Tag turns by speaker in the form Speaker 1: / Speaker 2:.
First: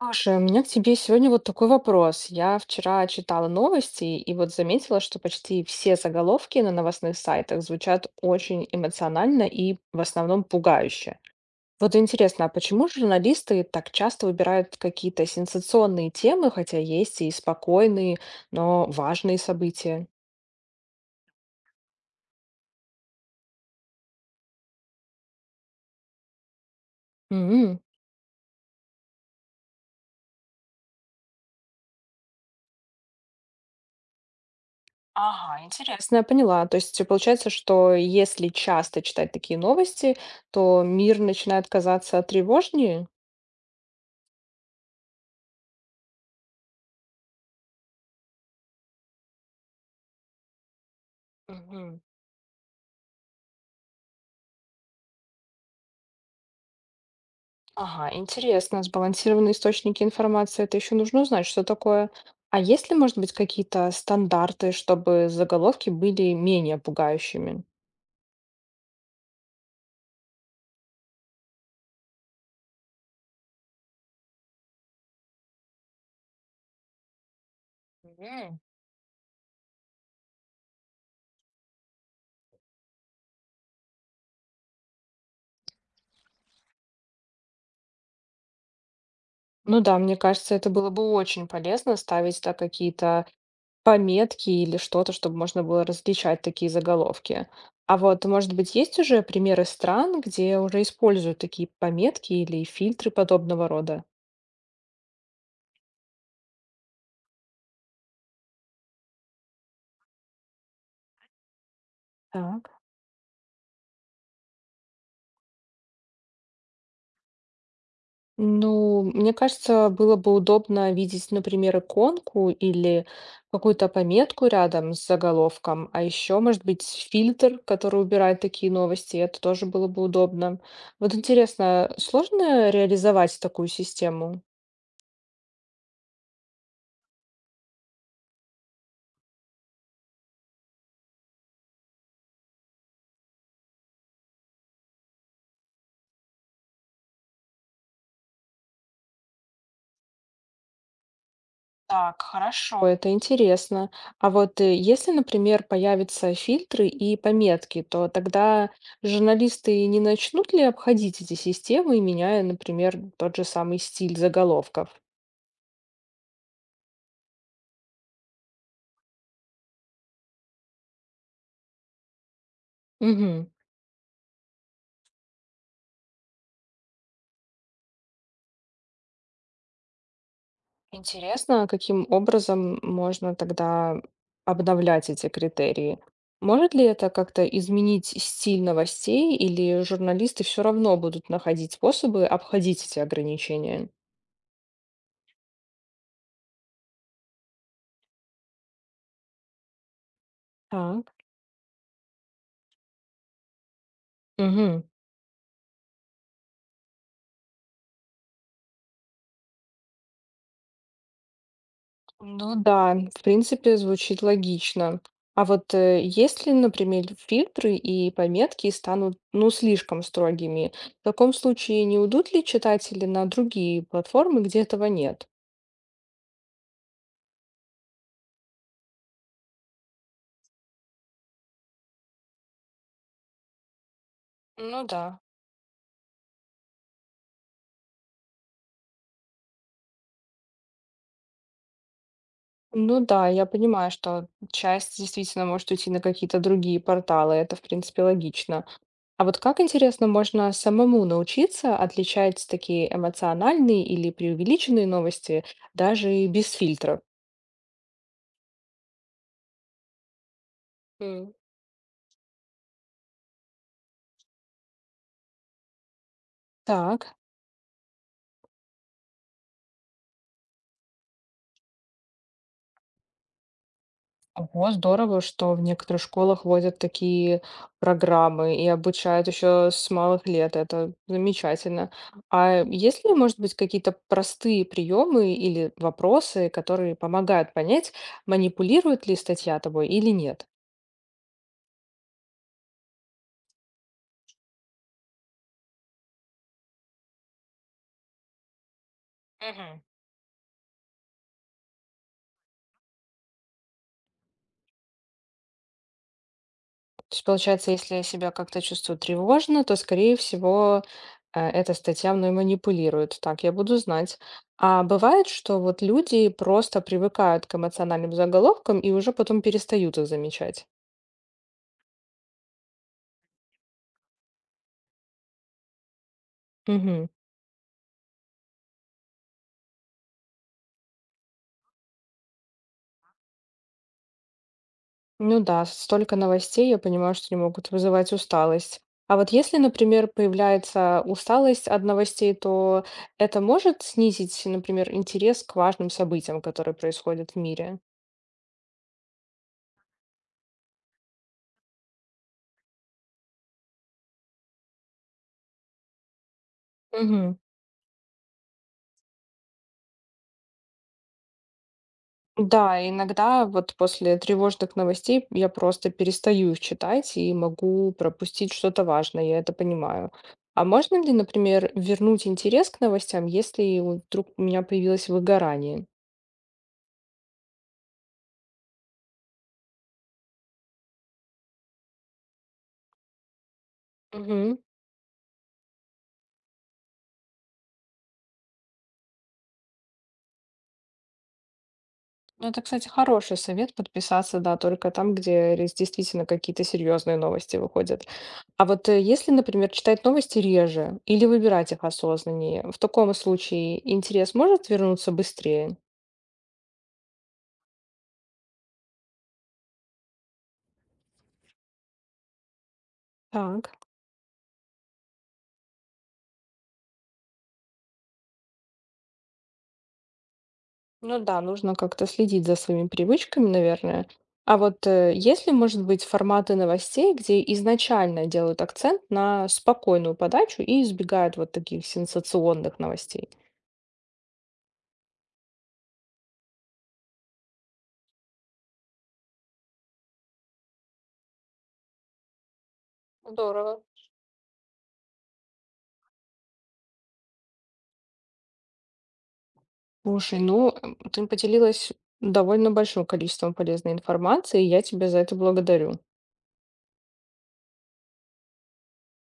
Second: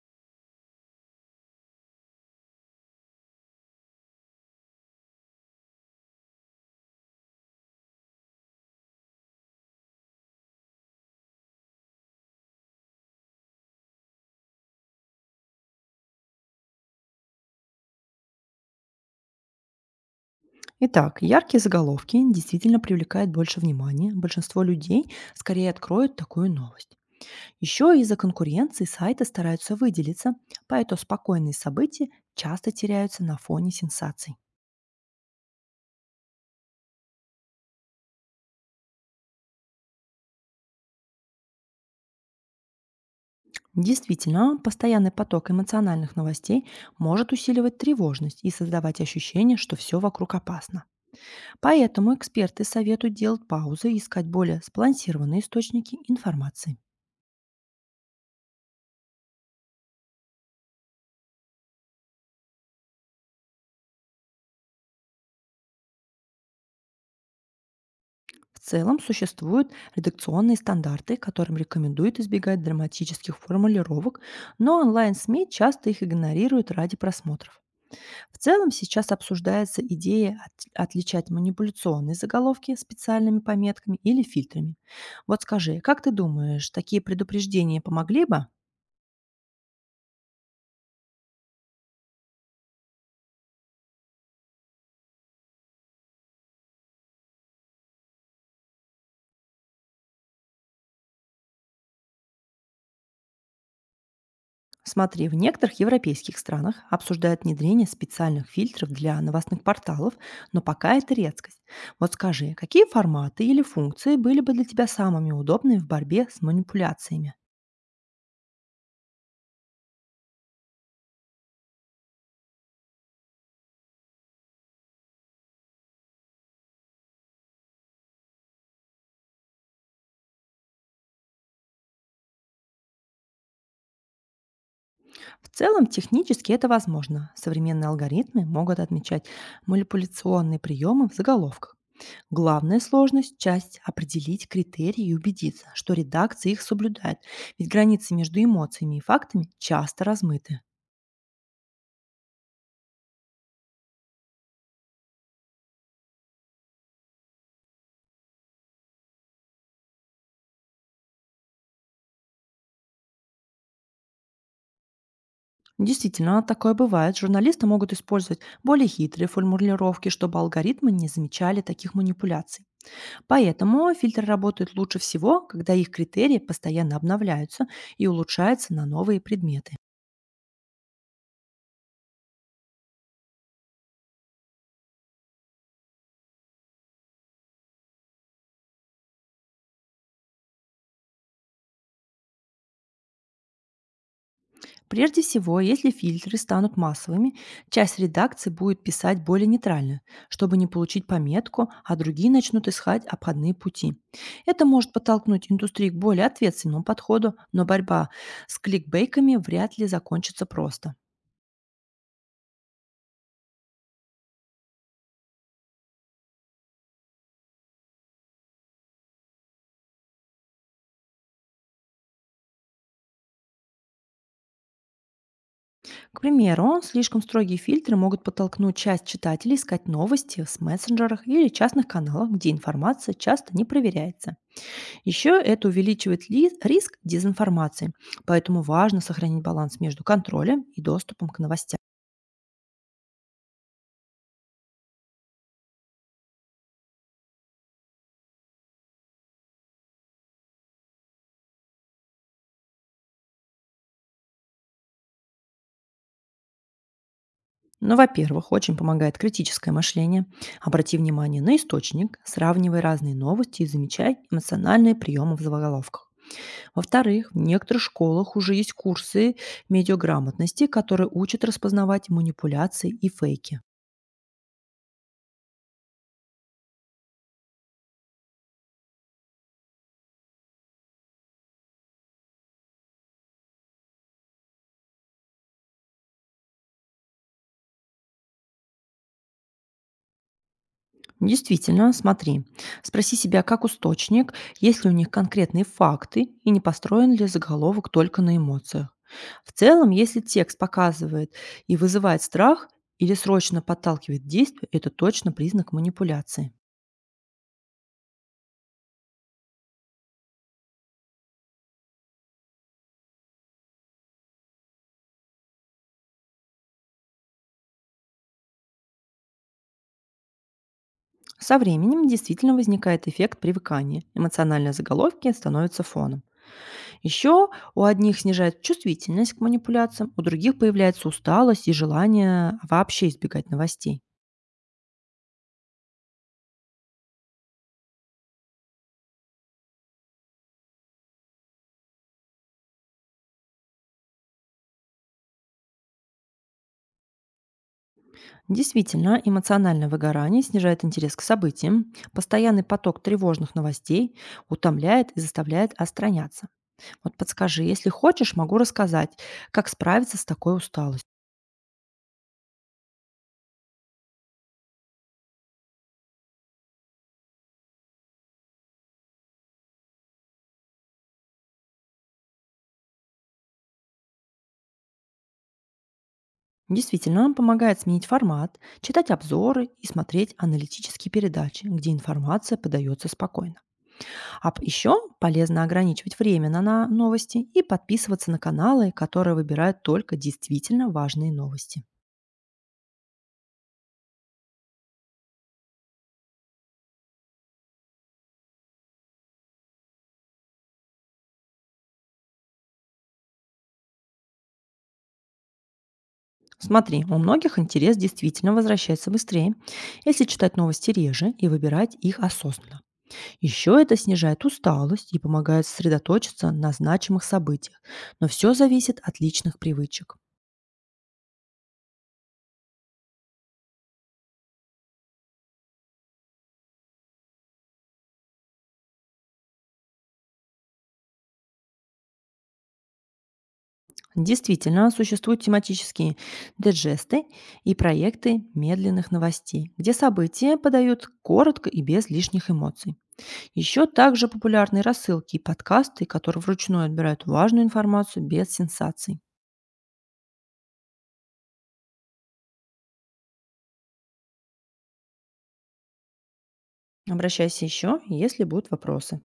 Speaker 1: Слушай, у меня к тебе сегодня вот такой вопрос. Я вчера читала новости и вот заметила, что почти все заголовки на новостных сайтах звучат очень эмоционально и в основном пугающе. Вот интересно, а почему журналисты так часто выбирают какие-то сенсационные темы, хотя есть и спокойные, но важные события?
Speaker 2: Итак, яркие заголовки действительно привлекают больше внимания. Большинство людей скорее откроют такую новость.
Speaker 1: М.
Speaker 2: Еще из-за конкуренции сайты стараются выделиться, поэтому спокойные события часто теряются на фоне сенсаций.
Speaker 1: Ага, интересно, я поняла. То есть получается, что если часто читать такие новости, то мир начинает казаться тревожнее?
Speaker 2: Действительно, постоянный поток эмоциональных новостей может усиливать тревожность и создавать ощущение, что все вокруг опасно.
Speaker 1: Мгм.
Speaker 2: Поэтому эксперты советуют делать паузы и искать более сбалансированные источники информации.
Speaker 1: Ага, интересно, сбалансированные источники информации, это еще нужно узнать, что такое. А есть ли, может быть, какие-то стандарты, чтобы заголовки были менее пугающими?
Speaker 2: В целом существуют редакционные стандарты, которым рекомендуют избегать драматических формулировок, но онлайн-СМИ часто их игнорируют ради просмотров. В
Speaker 1: Мгм.
Speaker 2: целом сейчас обсуждается идея отличать манипуляционные заголовки специальными пометками или фильтрами. Вот скажи, как ты думаешь, такие предупреждения помогли бы?
Speaker 1: Ну да, мне кажется, это было бы очень полезно ставить, да, какие-то пометки или что-то, чтобы можно было различать такие заголовки. А вот, может быть, есть уже примеры стран, где уже используют такие пометки или фильтры подобного рода?
Speaker 2: Смотри, в некоторых европейских странах обсуждают внедрение специальных фильтров для новостных порталов, но пока это редкость. Вот скажи,
Speaker 1: Так.
Speaker 2: какие форматы или функции были бы для тебя самыми удобными в борьбе с манипуляциями?
Speaker 1: Ну, мне кажется, было бы удобно видеть, например, иконку или какую-то пометку рядом с заголовком, а еще, может быть, фильтр, который убирает такие новости, это тоже было бы удобно. Вот интересно, сложно реализовать такую систему?
Speaker 2: В целом, технически это возможно. Современные алгоритмы могут отмечать манипуляционные приемы в заголовках. Главная сложность– часть определить критерии и убедиться, что редакция их соблюдает, ведь границы между эмоциями и фактами часто размыты.
Speaker 1: Так, хорошо. Это интересно. А вот если, например, появятся фильтры и пометки, то тогда журналисты не начнут ли обходить эти системы, меняя, например, тот же самый стиль заголовков?
Speaker 2: Действительно, такое бывает. Журналисты могут использовать более хитрые формулировки, чтобы алгоритмы не замечали таких манипуляций.
Speaker 1: Мгм.
Speaker 2: Поэтому фильтры работают лучше всего, когда их критерии постоянно обновляются и улучшаются на новые предметы.
Speaker 1: Интересно, каким образом можно тогда обновлять эти критерии? Может ли это как-то изменить стиль новостей, или журналисты все равно будут находить способы обходить эти ограничения?
Speaker 2: Прежде всего, если фильтры станут массовыми, часть редакции будет писать более нейтрально, чтобы не получить
Speaker 1: Так.
Speaker 2: пометку, а другие начнут искать обходные пути. Это
Speaker 1: Мгм.
Speaker 2: может подтолкнуть индустрию к более ответственному подходу, но борьба с кликбейками вряд ли закончится просто.
Speaker 1: Ну да, в принципе, звучит логично. А вот если, например, фильтры и пометки станут, ну, слишком строгими, в таком случае не уйдут ли читатели на другие платформы, где этого нет?
Speaker 2: К примеру, слишком строгие фильтры могут подтолкнуть часть читателей искать новости в мессенджерах или частных каналах, где информация часто не проверяется.
Speaker 1: Ну да.
Speaker 2: Еще это увеличивает риск дезинформации, поэтому важно сохранить баланс между контролем и доступом к новостям.
Speaker 1: Ну да, я понимаю, что часть действительно может уйти на какие-то другие порталы, это, в принципе, логично. А вот как, интересно, можно самому научиться отличать такие эмоциональные или преувеличенные новости даже и без фильтра?
Speaker 2: Но, во-первых, очень помогает критическое мышление. Обрати
Speaker 1: М.
Speaker 2: внимание на источник, сравнивай разные новости и замечай эмоциональные приемы в заголовках.
Speaker 1: Так.
Speaker 2: Во-вторых, в некоторых школах уже есть курсы медиаграмотности, которые учат распознавать манипуляции и фейки.
Speaker 1: Ого, здорово, что в некоторых школах вводят такие программы и обучают еще с малых лет. Это замечательно. А есть ли, может быть, какие-то простые приемы или вопросы, которые помогают понять, манипулирует ли статья тобой или нет?
Speaker 2: Действительно, смотри, спроси себя как источник, есть ли у них конкретные факты и не построен ли заголовок только на эмоциях. В
Speaker 1: Мгм.
Speaker 2: целом, если текст показывает и вызывает страх или срочно подталкивает к действию, это точно признак манипуляции.
Speaker 1: То есть, получается, если я себя как-то чувствую тревожно, то, скорее всего, эта статья мной манипулирует. Так, я буду знать. А бывает, что вот люди просто привыкают к эмоциональным заголовкам и уже потом перестают их замечать.
Speaker 2: Со временем действительно возникает эффект привыкания. Эмоциональные заголовки становятся фоном.
Speaker 1: Мгм.
Speaker 2: Еще у одних снижает чувствительность к манипуляциям, у других появляется усталость и желание вообще избегать новостей.
Speaker 1: Ну да, столько новостей, я понимаю, что они могут вызывать усталость. А вот если, например, появляется усталость от новостей, то это может снизить, например, интерес к важным событиям, которые происходят в мире?
Speaker 2: Действительно, эмоциональное выгорание снижает интерес к событиям, постоянный поток тревожных новостей утомляет и заставляет отстраняться. Вот
Speaker 1: Мгм.
Speaker 2: подскажи, если хочешь, могу рассказать, как справиться с такой усталостью.
Speaker 1: Да, иногда вот после тревожных новостей я просто перестаю их читать и могу пропустить что-то важное, я это понимаю. А можно ли, например, вернуть интерес к новостям, если вдруг у меня появилось выгорание?
Speaker 2: Действительно, он помогает сменить формат, читать обзоры и смотреть аналитические передачи, где информация подается спокойно. А
Speaker 1: Мгм.
Speaker 2: еще полезно ограничивать время на новости и подписываться на каналы, которые выбирают только действительно важные новости.
Speaker 1: Ну, это, кстати, хороший совет подписаться, да, только там, где действительно какие-то серьезные новости выходят. А вот если, например, читать новости реже или выбирать их осознаннее, в таком случае интерес может вернуться быстрее?
Speaker 2: Смотри, у многих интерес действительно возвращается быстрее, если читать новости реже и выбирать их осознанно.
Speaker 1: Так.
Speaker 2: Еще это снижает усталость и помогает сосредоточиться на значимых событиях, но все зависит от личных привычек.
Speaker 1: Ну да, нужно как-то следить за своими привычками, наверное. А вот есть ли, может быть, форматы новостей, где изначально делают акцент на спокойную подачу и избегают вот таких сенсационных новостей?
Speaker 2: Действительно, существуют тематические деджесты и проекты медленных новостей, где события подают коротко и без лишних эмоций.
Speaker 1: Здорово.
Speaker 2: Еще также популярны рассылки и подкасты, которые вручную отбирают важную информацию без сенсаций.
Speaker 1: Слушай, ты поделилась довольно большим количеством полезной информации, и я тебя за это благодарю.
Speaker 2: Обращайся еще, если будут вопросы.